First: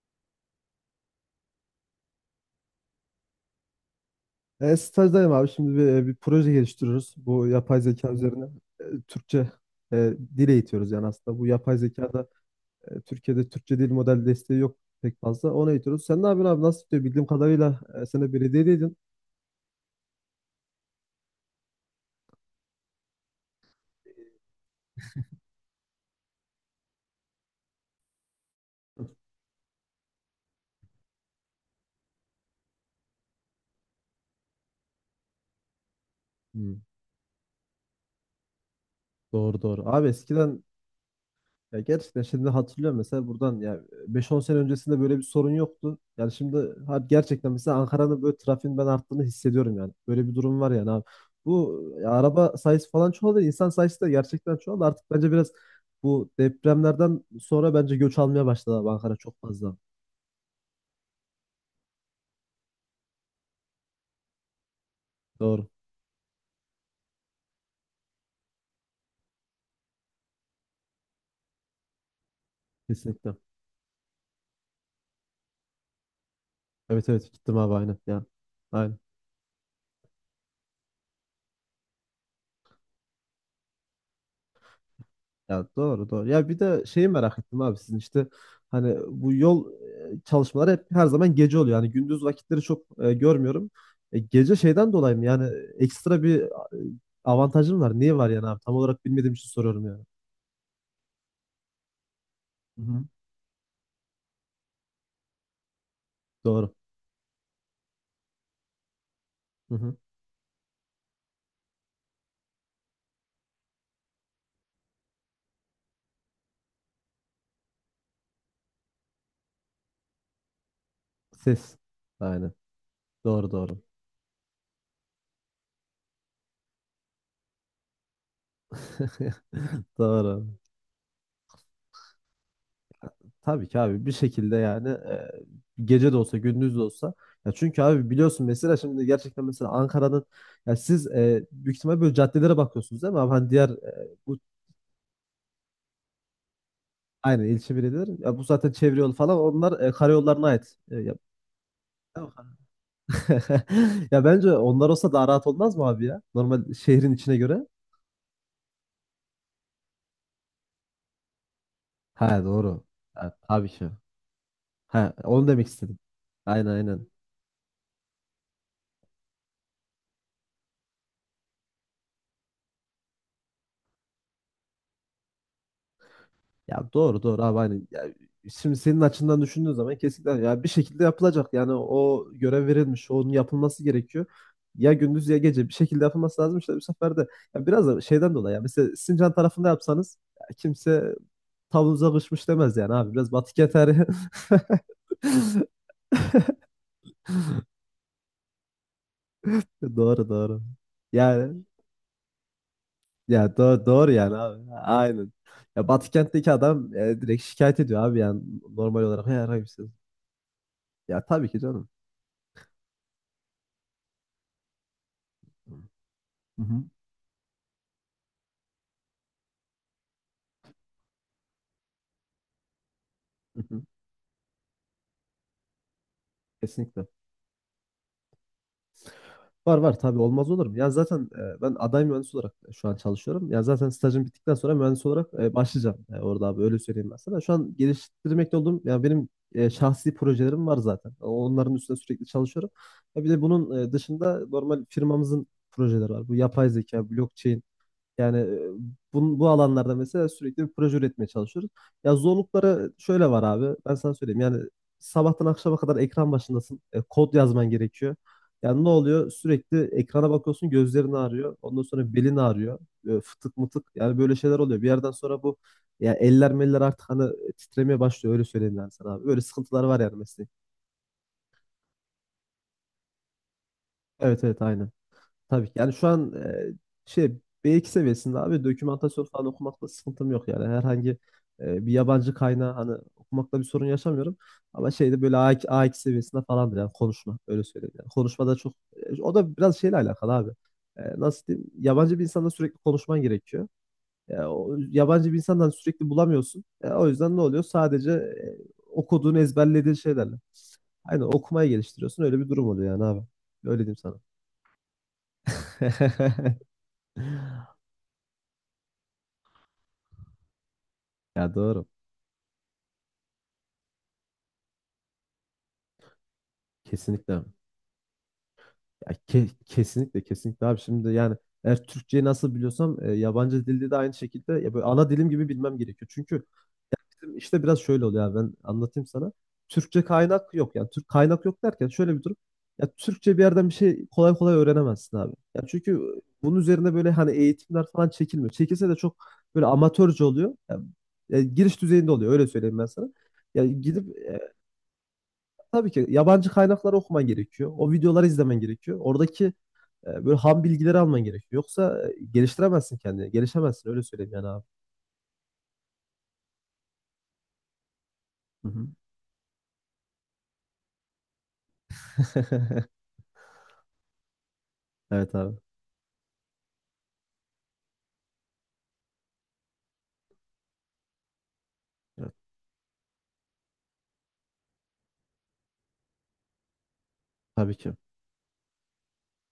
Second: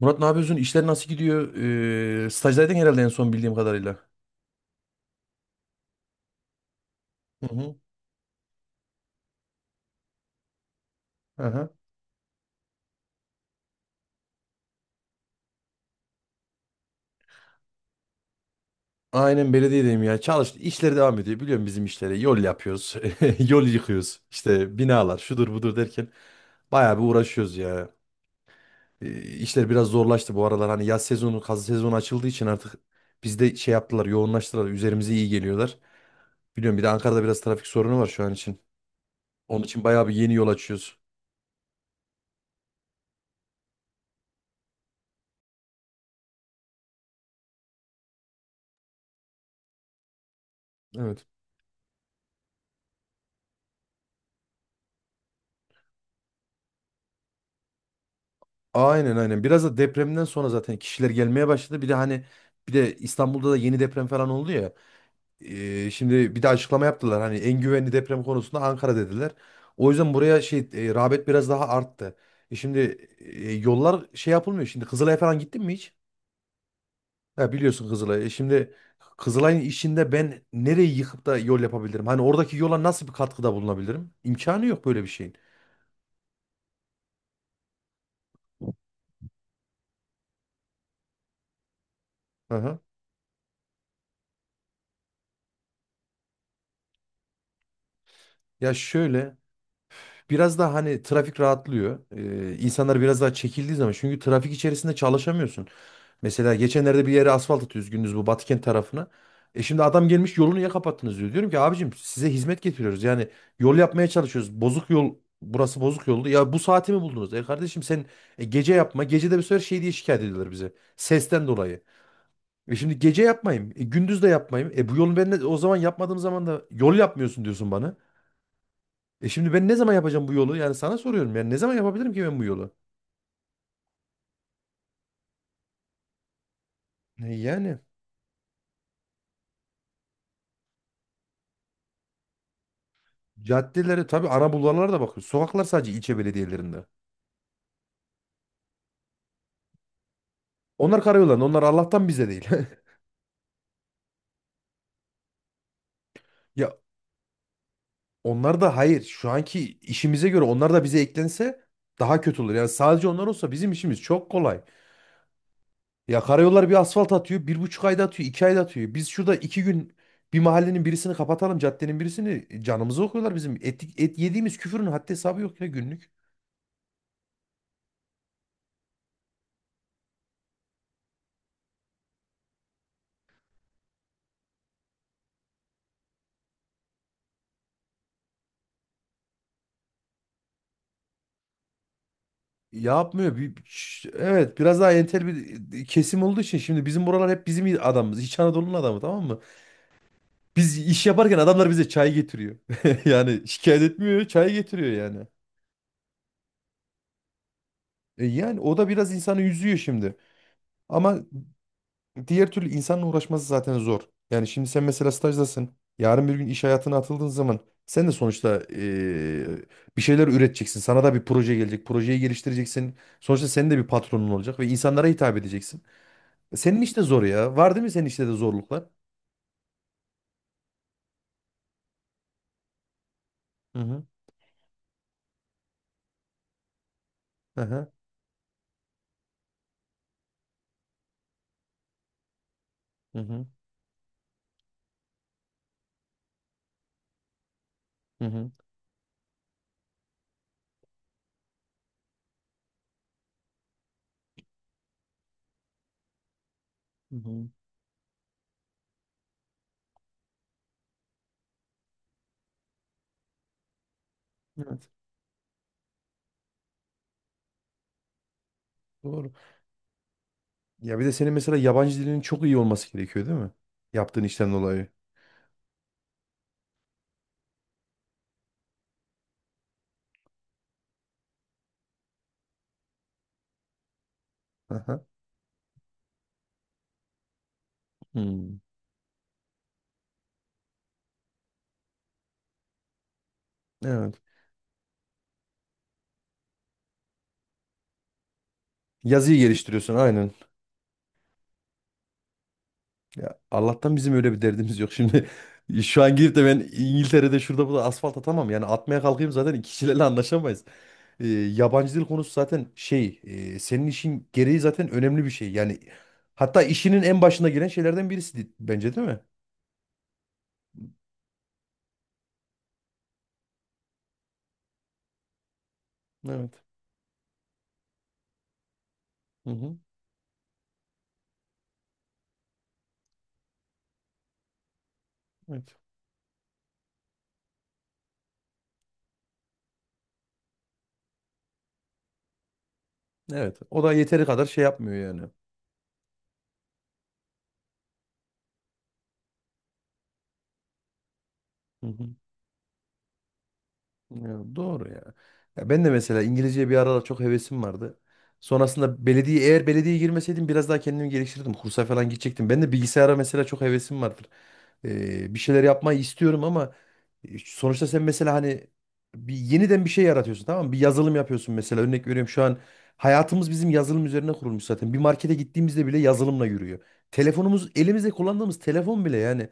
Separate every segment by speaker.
Speaker 1: Murat ne yapıyorsun? İşler nasıl gidiyor? Stajdaydın herhalde en son bildiğim kadarıyla.
Speaker 2: Stajdayım abi. Şimdi bir proje geliştiriyoruz.
Speaker 1: Hı
Speaker 2: Bu
Speaker 1: hı.
Speaker 2: yapay zeka üzerine Türkçe dil eğitiyoruz yani aslında. Bu
Speaker 1: Aha.
Speaker 2: yapay zekada Türkiye'de Türkçe dil model desteği yok pek fazla. Onu eğitiyoruz. Sen ne yapıyorsun abi? Nasıl gidiyor? Bildiğim kadarıyla sen de belediyedeydin.
Speaker 1: Aynen belediyedeyim ya. Çalıştı. İşleri devam ediyor. Biliyorum bizim işleri. Yol yapıyoruz. Yol yıkıyoruz. İşte binalar şudur budur derken bayağı bir uğraşıyoruz ya. İşler biraz zorlaştı bu aralar. Hani yaz sezonu, kaz sezonu açıldığı için artık bizde şey yaptılar, yoğunlaştılar. Üzerimize iyi geliyorlar.
Speaker 2: Hmm,
Speaker 1: Biliyorum, bir de Ankara'da biraz trafik sorunu var şu an için.
Speaker 2: doğru
Speaker 1: Onun için
Speaker 2: doğru.
Speaker 1: bayağı
Speaker 2: Abi
Speaker 1: bir yeni yol
Speaker 2: eskiden.
Speaker 1: açıyoruz.
Speaker 2: Ya gerçekten şimdi hatırlıyorum mesela buradan ya beş on sene öncesinde böyle bir sorun yoktu. Yani şimdi gerçekten mesela Ankara'nın böyle trafiğin ben arttığını hissediyorum yani. Böyle bir durum var yani abi.
Speaker 1: Evet.
Speaker 2: Bu ya araba sayısı falan çoğaldı. İnsan sayısı da gerçekten çoğaldı. Artık bence biraz bu depremlerden sonra bence göç almaya başladı abi,
Speaker 1: Aynen
Speaker 2: Ankara, çok
Speaker 1: aynen. Biraz da
Speaker 2: fazla.
Speaker 1: depremden sonra zaten kişiler gelmeye başladı. Bir de hani, bir de İstanbul'da da yeni deprem falan oldu ya.
Speaker 2: Doğru.
Speaker 1: Şimdi bir de açıklama yaptılar. Hani en güvenli deprem konusunda Ankara dediler. O yüzden buraya şey rağbet biraz daha arttı. Şimdi
Speaker 2: Kesinlikle.
Speaker 1: yollar şey yapılmıyor. Şimdi Kızılay'a falan gittin mi hiç?
Speaker 2: Evet evet,
Speaker 1: Ha,
Speaker 2: gittim abi
Speaker 1: biliyorsun
Speaker 2: aynen.
Speaker 1: Kızılay'ı.
Speaker 2: Ya.
Speaker 1: Şimdi
Speaker 2: Aynen.
Speaker 1: Kızılay'ın içinde ben nereyi yıkıp da yol yapabilirim? Hani oradaki yola nasıl bir katkıda bulunabilirim? İmkanı yok böyle bir şeyin.
Speaker 2: Ya doğru doğru. Ya bir de şeyi merak ettim abi, sizin işte hani bu yol çalışmaları hep her zaman gece oluyor. Yani gündüz vakitleri
Speaker 1: Aha.
Speaker 2: çok görmüyorum. Gece şeyden dolayı mı? Yani ekstra bir avantajım var. Niye var yani abi?
Speaker 1: Ya
Speaker 2: Tam olarak bilmediğim
Speaker 1: şöyle,
Speaker 2: için soruyorum yani.
Speaker 1: biraz daha hani trafik rahatlıyor.
Speaker 2: Hı
Speaker 1: İnsanlar
Speaker 2: hı.
Speaker 1: biraz daha çekildiği zaman, çünkü trafik içerisinde çalışamıyorsun. Mesela
Speaker 2: Doğru.
Speaker 1: geçenlerde bir yere asfalt atıyoruz gündüz, bu Batıkent tarafına.
Speaker 2: Hı
Speaker 1: Şimdi
Speaker 2: hı.
Speaker 1: adam gelmiş, yolunu niye kapattınız diyor. Diyorum ki abicim, size hizmet getiriyoruz. Yani yol yapmaya çalışıyoruz. Bozuk yol, burası bozuk yoldu. Ya bu saati mi buldunuz? Kardeşim sen gece yapma. Gece de bir sefer şey diye şikayet ediyorlar bize. Sesten
Speaker 2: Ses.
Speaker 1: dolayı.
Speaker 2: Aynen.
Speaker 1: Şimdi gece
Speaker 2: Doğru
Speaker 1: yapmayayım.
Speaker 2: doğru.
Speaker 1: Gündüz de yapmayayım. Bu yolu ben de o zaman yapmadığım zaman da yol yapmıyorsun diyorsun bana. Şimdi ben ne zaman yapacağım bu
Speaker 2: Doğru.
Speaker 1: yolu? Yani sana soruyorum. Yani ne zaman yapabilirim ki ben bu yolu?
Speaker 2: Tabii ki abi, bir şekilde yani, gece de olsa gündüz de olsa, ya
Speaker 1: Yani
Speaker 2: çünkü abi biliyorsun mesela şimdi gerçekten mesela Ankara'nın, ya siz büyük ihtimal böyle caddelere bakıyorsunuz değil mi abi, hani diğer
Speaker 1: caddeleri tabii,
Speaker 2: bu
Speaker 1: ana bulvarlara da bakıyor. Sokaklar sadece ilçe belediyelerinde.
Speaker 2: aynı ilçe belediyeleri, ya bu zaten çevre yolu falan onlar karayollarına ait.
Speaker 1: Onlar
Speaker 2: Ya,
Speaker 1: karayollarında. Onlar Allah'tan bize değil.
Speaker 2: ya bence onlar olsa daha rahat olmaz mı abi ya?
Speaker 1: Ya
Speaker 2: Normal şehrin içine göre.
Speaker 1: onlar da hayır. Şu anki işimize göre onlar da bize eklense daha kötü
Speaker 2: Ha
Speaker 1: olur. Yani
Speaker 2: doğru.
Speaker 1: sadece onlar
Speaker 2: Ha,
Speaker 1: olsa
Speaker 2: tabii
Speaker 1: bizim
Speaker 2: ki.
Speaker 1: işimiz çok kolay.
Speaker 2: Ha, onu demek istedim.
Speaker 1: Ya karayollar
Speaker 2: Aynen
Speaker 1: bir
Speaker 2: aynen.
Speaker 1: asfalt atıyor. 1,5 ayda atıyor. 2 ayda atıyor. Biz şurada 2 gün bir mahallenin birisini kapatalım, caddenin birisini, canımızı okuyorlar bizim. Et yediğimiz küfürün haddi hesabı yok ya günlük.
Speaker 2: Ya doğru doğru abi, hani ya şimdi senin açından düşündüğün zaman kesinlikle ya bir şekilde yapılacak. Yani o görev verilmiş, onun yapılması gerekiyor. Ya gündüz ya gece bir şekilde yapılması lazım işte, bu sefer de ya biraz da şeyden dolayı, ya mesela Sincan tarafında yapsanız ya kimse tavuğunuza kışmış demez yani abi, biraz
Speaker 1: Yapmıyor. Bir,
Speaker 2: batık yeter.
Speaker 1: ş- evet biraz daha entel bir kesim olduğu için şimdi, bizim buralar hep bizim adamımız. İç Anadolu'nun adamı, tamam mı?
Speaker 2: Doğru doğru.
Speaker 1: Biz iş yaparken
Speaker 2: Yani
Speaker 1: adamlar bize çay getiriyor. Yani
Speaker 2: ya
Speaker 1: şikayet
Speaker 2: doğru, doğru
Speaker 1: etmiyor,
Speaker 2: yani
Speaker 1: çay
Speaker 2: abi.
Speaker 1: getiriyor yani.
Speaker 2: Aynen. Ya Batı kentteki adam direkt şikayet ediyor abi, yani
Speaker 1: Yani o da
Speaker 2: normal
Speaker 1: biraz
Speaker 2: olarak.
Speaker 1: insanı
Speaker 2: Ya,
Speaker 1: üzüyor şimdi. Ama
Speaker 2: ya tabii ki canım.
Speaker 1: diğer türlü insanla uğraşması zaten zor. Yani şimdi sen mesela stajdasın. Yarın bir gün
Speaker 2: Hı
Speaker 1: iş
Speaker 2: hı.
Speaker 1: hayatına atıldığın zaman sen de sonuçta bir şeyler üreteceksin. Sana da bir proje gelecek. Projeyi geliştireceksin. Sonuçta
Speaker 2: Hı
Speaker 1: senin de
Speaker 2: hı.
Speaker 1: bir patronun olacak ve insanlara hitap edeceksin. Senin işte
Speaker 2: Kesinlikle.
Speaker 1: zor ya. Var değil mi senin işte de zorluklar?
Speaker 2: Var var, tabii, olmaz olur mu? Ya zaten ben aday mühendis olarak şu an çalışıyorum. Ya
Speaker 1: Hı
Speaker 2: zaten
Speaker 1: hı.
Speaker 2: stajım bittikten sonra mühendis olarak başlayacağım orada abi, öyle söyleyeyim ben sana. Şu an
Speaker 1: Aha.
Speaker 2: geliştirmekte olduğum, ya benim şahsi projelerim var zaten. Onların üstüne sürekli çalışıyorum.
Speaker 1: Hı
Speaker 2: Ya bir de
Speaker 1: hı.
Speaker 2: bunun dışında normal firmamızın projeleri var. Bu yapay zeka, blockchain.
Speaker 1: Hı
Speaker 2: Yani
Speaker 1: hı.
Speaker 2: bu alanlarda mesela sürekli bir proje üretmeye çalışıyoruz. Ya zorlukları şöyle var abi. Ben sana söyleyeyim. Yani sabahtan akşama kadar ekran başındasın.
Speaker 1: Hı hı.
Speaker 2: Kod
Speaker 1: Hı.
Speaker 2: yazman gerekiyor. Yani ne oluyor? Sürekli ekrana bakıyorsun, gözlerin ağrıyor. Ondan sonra belin ağrıyor. Fıtık mıtık. Yani böyle şeyler oluyor. Bir
Speaker 1: Evet.
Speaker 2: yerden sonra bu, ya eller meller artık hani titremeye başlıyor. Öyle söyleyeyim yani sana abi.
Speaker 1: Doğru.
Speaker 2: Böyle sıkıntılar var yani mesela.
Speaker 1: Ya bir de senin mesela yabancı dilinin çok iyi olması gerekiyor değil mi? Yaptığın
Speaker 2: Evet
Speaker 1: işten
Speaker 2: evet
Speaker 1: dolayı.
Speaker 2: aynen. Tabii ki. Yani şu an şey B2 seviyesinde abi, dokümantasyon falan okumakla sıkıntım yok yani. Herhangi bir yabancı kaynağı hani okumakla bir sorun yaşamıyorum. Ama
Speaker 1: Aha.
Speaker 2: şeyde böyle A2, A2 seviyesinde falandır yani konuşma, öyle söyleyeyim. Yani
Speaker 1: Hmm.
Speaker 2: konuşmada çok o da biraz şeyle alakalı abi. Nasıl diyeyim? Yabancı bir insanla sürekli konuşman gerekiyor.
Speaker 1: Evet.
Speaker 2: O, yabancı bir insandan sürekli bulamıyorsun. O yüzden ne oluyor? Sadece
Speaker 1: Yazıyı
Speaker 2: okuduğunu ezberlediğin
Speaker 1: geliştiriyorsun aynen.
Speaker 2: şeylerle. Aynen, okumayı geliştiriyorsun. Öyle bir durum oluyor yani abi.
Speaker 1: Ya
Speaker 2: Öyle
Speaker 1: Allah'tan
Speaker 2: diyeyim
Speaker 1: bizim
Speaker 2: sana.
Speaker 1: öyle bir derdimiz yok. Şimdi şu an gidip de ben İngiltere'de şurada burada asfalt atamam. Yani atmaya kalkayım zaten kişilerle anlaşamayız.
Speaker 2: Ya doğru.
Speaker 1: Yabancı dil konusu zaten şey senin işin gereği zaten önemli bir şey. Yani hatta işinin en
Speaker 2: Kesinlikle.
Speaker 1: başına gelen şeylerden birisi bence, değil
Speaker 2: Ya
Speaker 1: mi?
Speaker 2: kesinlikle kesinlikle abi, şimdi yani eğer Türkçeyi nasıl biliyorsam yabancı dilde de aynı şekilde ya böyle ana dilim gibi bilmem gerekiyor. Çünkü
Speaker 1: Evet.
Speaker 2: bizim işte biraz şöyle oluyor abi, ben anlatayım sana.
Speaker 1: Hı hı.
Speaker 2: Türkçe kaynak yok, yani Türk kaynak yok derken şöyle bir durum. Ya Türkçe bir yerden bir şey kolay kolay öğrenemezsin abi. Ya
Speaker 1: Evet.
Speaker 2: çünkü bunun üzerine böyle hani eğitimler falan çekilmiyor. Çekilse de çok böyle amatörce oluyor. Ya giriş düzeyinde oluyor, öyle söyleyeyim ben sana.
Speaker 1: Evet.
Speaker 2: Ya
Speaker 1: O da
Speaker 2: gidip
Speaker 1: yeteri kadar şey yapmıyor yani.
Speaker 2: tabii ki yabancı kaynakları okuman gerekiyor. O videoları izlemen gerekiyor. Oradaki böyle ham bilgileri alman gerekiyor. Yoksa geliştiremezsin kendini. Gelişemezsin, öyle
Speaker 1: Ya
Speaker 2: söyleyeyim yani abi.
Speaker 1: doğru ya. Ya ben de mesela İngilizceye bir aralar çok hevesim vardı.
Speaker 2: Hı hı.
Speaker 1: Sonrasında belediye, eğer belediyeye girmeseydim biraz daha kendimi geliştirirdim. Kursa falan gidecektim. Ben de bilgisayara mesela çok hevesim vardır.
Speaker 2: Evet
Speaker 1: Bir
Speaker 2: abi.
Speaker 1: şeyler yapmayı istiyorum ama sonuçta sen mesela hani bir yeniden bir şey yaratıyorsun, tamam mı? Bir yazılım yapıyorsun mesela, örnek veriyorum,
Speaker 2: Evet,
Speaker 1: şu an hayatımız bizim yazılım üzerine kurulmuş zaten. Bir markete gittiğimizde bile yazılımla yürüyor. Telefonumuz,
Speaker 2: tabii ki.
Speaker 1: elimizde kullandığımız telefon bile yani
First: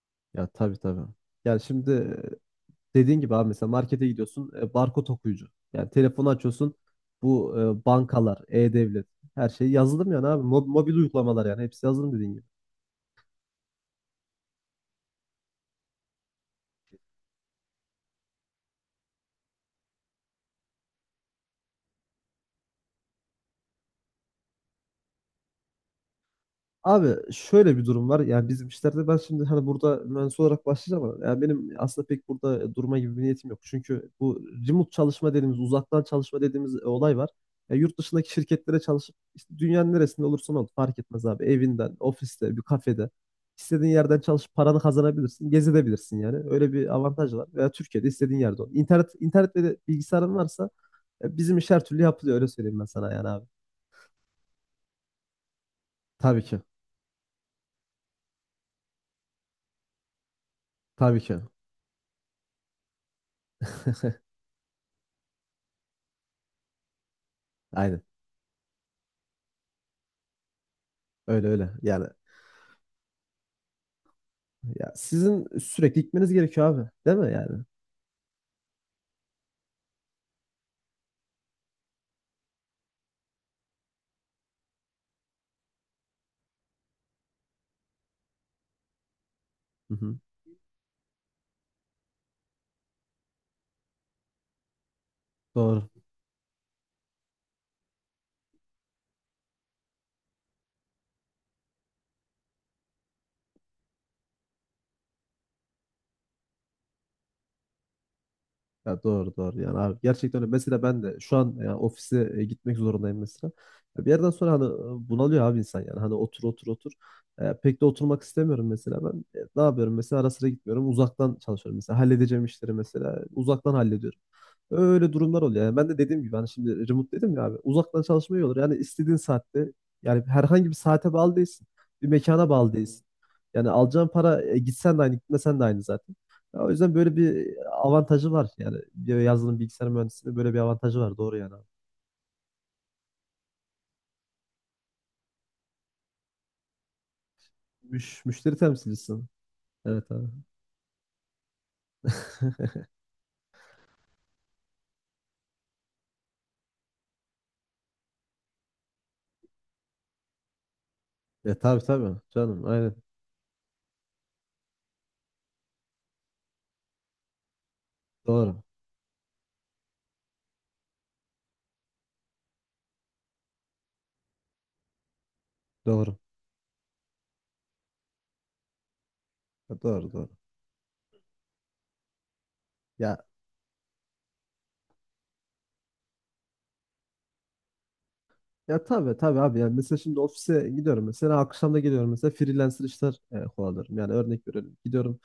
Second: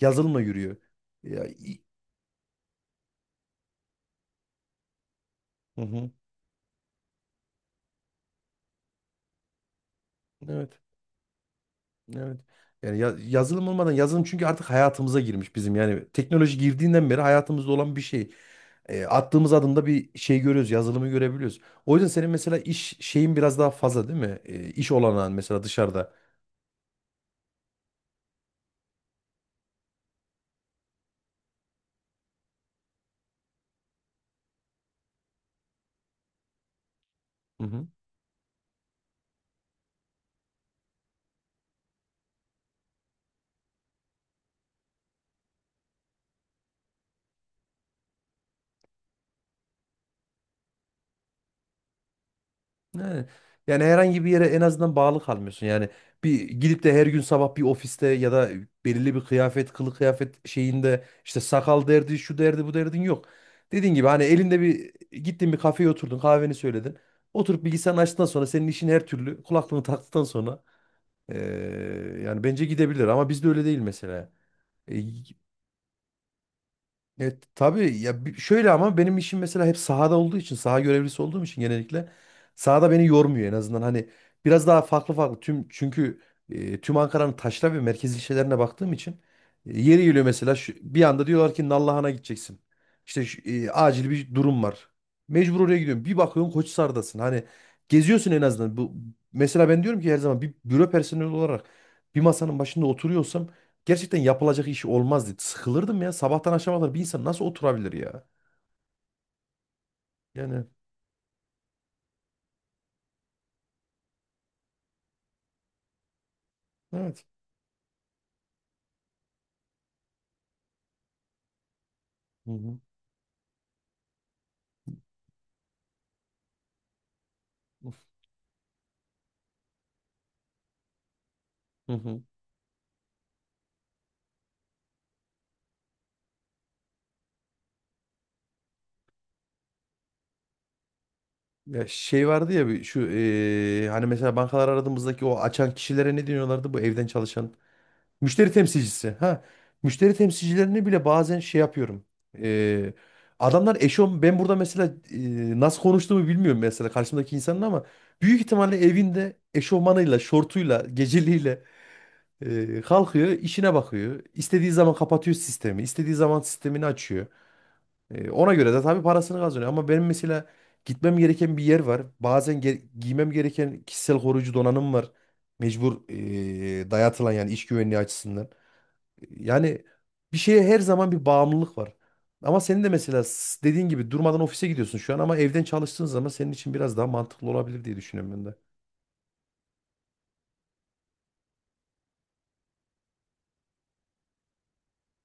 Speaker 1: yazılımla
Speaker 2: Ya
Speaker 1: yürüyor.
Speaker 2: tabii tabii.
Speaker 1: Ya,
Speaker 2: Yani şimdi dediğin gibi abi, mesela markete gidiyorsun, barkod okuyucu.
Speaker 1: hı
Speaker 2: Yani
Speaker 1: hı.
Speaker 2: telefonu açıyorsun, bu bankalar, e-devlet, her şey yazılım yani abi.
Speaker 1: Evet.
Speaker 2: Mobil uygulamalar, yani hepsi yazılım dediğin
Speaker 1: Evet.
Speaker 2: gibi.
Speaker 1: Yani yazılım olmadan, yazılım çünkü artık hayatımıza girmiş bizim. Yani teknoloji girdiğinden beri hayatımızda olan bir şey. Attığımız adımda bir şey görüyoruz, yazılımı görebiliyoruz. O yüzden senin mesela iş şeyin biraz daha fazla değil mi? İş olanağın mesela dışarıda.
Speaker 2: Abi şöyle bir durum var. Yani bizim işlerde ben şimdi hani burada mühendis olarak başlayacağım ama yani benim aslında pek burada durma gibi bir niyetim yok. Çünkü bu remote çalışma dediğimiz, uzaktan çalışma dediğimiz olay var. Ya yurt dışındaki şirketlere çalışıp işte dünyanın neresinde olursan ol fark etmez abi. Evinden, ofiste, bir kafede, istediğin yerden çalışıp paranı kazanabilirsin, gezebilirsin yani. Öyle bir avantaj var. Veya Türkiye'de istediğin yerde ol. İnternet internetle de bilgisayarın varsa bizim iş her türlü yapılıyor, öyle söyleyeyim ben sana
Speaker 1: Yani,
Speaker 2: yani abi.
Speaker 1: yani herhangi bir yere en azından bağlı kalmıyorsun. Yani bir
Speaker 2: Tabii ki.
Speaker 1: gidip de her gün sabah bir ofiste, ya da belirli bir kılı kıyafet şeyinde
Speaker 2: Tabii
Speaker 1: işte
Speaker 2: ki.
Speaker 1: sakal derdi, şu derdi, bu derdin yok. Dediğin gibi hani elinde bir gittin bir kafeye oturdun, kahveni söyledin. Oturup bilgisayarını
Speaker 2: Aynen.
Speaker 1: açtıktan sonra senin işin her türlü, kulaklığını taktıktan sonra
Speaker 2: Öyle öyle. Yani
Speaker 1: yani bence gidebilir, ama bizde öyle değil mesela.
Speaker 2: ya
Speaker 1: E,
Speaker 2: sizin sürekli gitmeniz gerekiyor abi. Değil mi
Speaker 1: Evet
Speaker 2: yani?
Speaker 1: tabii ya, şöyle, ama benim işim mesela hep sahada olduğu için, saha görevlisi olduğum için, genellikle sahada beni yormuyor en azından. Hani biraz daha farklı farklı, çünkü tüm Ankara'nın taşra ve merkez ilçelerine baktığım için,
Speaker 2: Hı
Speaker 1: yeri
Speaker 2: hı.
Speaker 1: geliyor mesela, bir anda diyorlar ki Nallıhan'a gideceksin. İşte acil bir durum var. Mecbur oraya
Speaker 2: Doğru.
Speaker 1: gidiyorum. Bir bakıyorsun Koçhisar'dasın. Hani geziyorsun en azından. Bu mesela, ben diyorum ki her zaman bir büro personeli olarak bir masanın başında oturuyorsam gerçekten yapılacak iş olmazdı. Sıkılırdım ya. Sabahtan akşama kadar bir insan nasıl oturabilir ya?
Speaker 2: Ya doğru doğru yani abi, gerçekten öyle.
Speaker 1: Yani
Speaker 2: Mesela ben de şu an yani ofise gitmek zorundayım mesela. Ya bir yerden sonra hani bunalıyor abi insan, yani hani otur otur otur.
Speaker 1: evet.
Speaker 2: Pek de oturmak istemiyorum mesela ben. Ne yapıyorum mesela, ara sıra gitmiyorum, uzaktan çalışıyorum, mesela halledeceğim
Speaker 1: Hı
Speaker 2: işleri
Speaker 1: hı.
Speaker 2: mesela uzaktan hallediyorum. Öyle durumlar oluyor. Yani ben de dediğim gibi hani şimdi remote dedim ya abi, uzaktan çalışma iyi olur. Yani istediğin saatte, yani herhangi bir saate bağlı değilsin.
Speaker 1: Hı
Speaker 2: Bir
Speaker 1: hı.
Speaker 2: mekana bağlı değilsin. Yani alacağın para, gitsen de aynı gitmesen de aynı zaten. Ya o yüzden böyle bir avantajı var yani. Bir Yazılım bilgisayar mühendisliğinde böyle bir avantajı var. Doğru yani abi.
Speaker 1: Ya şey vardı ya, bir şu hani mesela bankalar aradığımızdaki o açan kişilere ne diyorlardı, bu evden çalışan müşteri
Speaker 2: Müşteri
Speaker 1: temsilcisi.
Speaker 2: temsilcisin.
Speaker 1: Ha,
Speaker 2: Evet
Speaker 1: müşteri
Speaker 2: abi.
Speaker 1: temsilcilerini bile bazen şey yapıyorum. Eee, Adamlar eşofman, ben burada mesela nasıl konuştuğumu bilmiyorum mesela karşımdaki insanın, ama büyük ihtimalle evinde eşofmanıyla, şortuyla,
Speaker 2: E
Speaker 1: geceliğiyle
Speaker 2: tabii tabii. Canım aynen.
Speaker 1: Kalkıyor, işine bakıyor. İstediği zaman kapatıyor sistemi. İstediği zaman sistemini açıyor. Ona
Speaker 2: Doğru.
Speaker 1: göre de tabii parasını kazanıyor. Ama benim mesela gitmem gereken bir yer var. Bazen giymem gereken kişisel koruyucu donanım var. Mecbur
Speaker 2: Doğru.
Speaker 1: dayatılan, yani iş güvenliği açısından. Yani
Speaker 2: Doğru doğru.
Speaker 1: bir şeye her zaman bir bağımlılık var. Ama senin de
Speaker 2: Ya
Speaker 1: mesela, dediğin gibi durmadan ofise gidiyorsun şu an, ama evden çalıştığın zaman senin için biraz daha mantıklı olabilir diye düşünüyorum ben de.
Speaker 2: Ya tabii tabii abi, yani mesela şimdi ofise gidiyorum, mesela akşam da geliyorum, mesela freelancer işler kovalıyorum. Yani örnek veriyorum, gidiyorum,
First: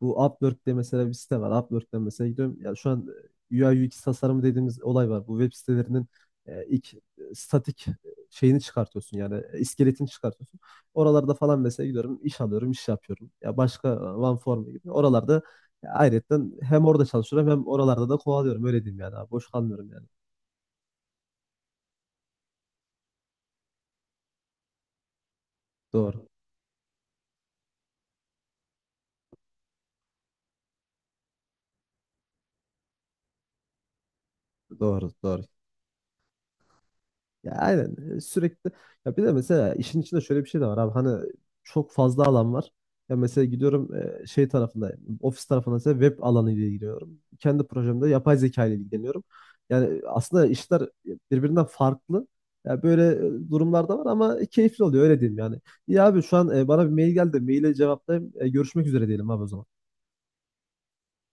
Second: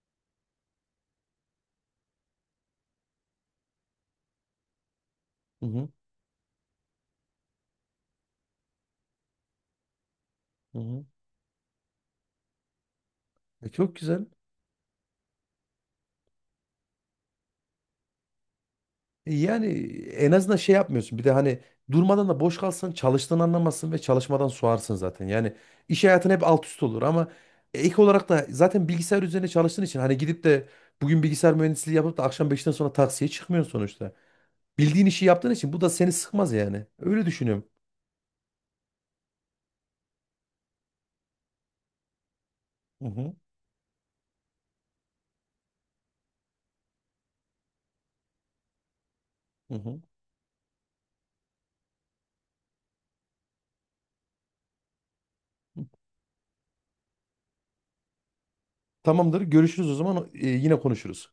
Speaker 2: bu Upwork diye mesela bir site var. Upwork'ten mesela gidiyorum. Ya şu an UI UX tasarımı dediğimiz olay var. Bu web
Speaker 1: Hı hı,
Speaker 2: sitelerinin ilk statik şeyini çıkartıyorsun, yani iskeletini çıkartıyorsun.
Speaker 1: hı hı.
Speaker 2: Oralarda falan mesela gidiyorum, iş alıyorum, iş yapıyorum. Ya başka
Speaker 1: Çok güzel.
Speaker 2: OneForm gibi oralarda ayrıyetten hem orada çalışıyorum hem oralarda da kovalıyorum, öyle diyeyim yani abi. Boş
Speaker 1: Yani
Speaker 2: kalmıyorum yani.
Speaker 1: en azından şey yapmıyorsun. Bir de hani durmadan da boş kalsan çalıştığını anlamazsın ve çalışmadan soğarsın zaten. Yani iş
Speaker 2: Doğru.
Speaker 1: hayatın hep alt üst olur, ama ek olarak da zaten bilgisayar üzerine çalıştığın için, hani gidip de bugün bilgisayar mühendisliği yapıp da akşam 5'ten sonra taksiye çıkmıyorsun sonuçta. Bildiğin
Speaker 2: Doğru,
Speaker 1: işi
Speaker 2: doğru.
Speaker 1: yaptığın için bu da seni sıkmaz yani. Öyle
Speaker 2: Ya
Speaker 1: düşünüyorum.
Speaker 2: aynen, sürekli ya bir de mesela işin içinde şöyle bir şey de var abi, hani çok fazla alan var.
Speaker 1: Hı
Speaker 2: Ya
Speaker 1: hı,
Speaker 2: mesela gidiyorum, şey tarafında, ofis tarafında mesela web alanı ile ilgileniyorum. Kendi projemde yapay zeka ile ilgileniyorum.
Speaker 1: hı hı.
Speaker 2: Yani aslında işler birbirinden farklı. Ya böyle durumlar da var ama keyifli oluyor, öyle diyeyim yani. Ya abi şu an bana bir mail geldi. Maile cevaplayayım. Görüşmek üzere diyelim
Speaker 1: Tamamdır.
Speaker 2: abi o zaman.
Speaker 1: Görüşürüz o zaman. Yine konuşuruz.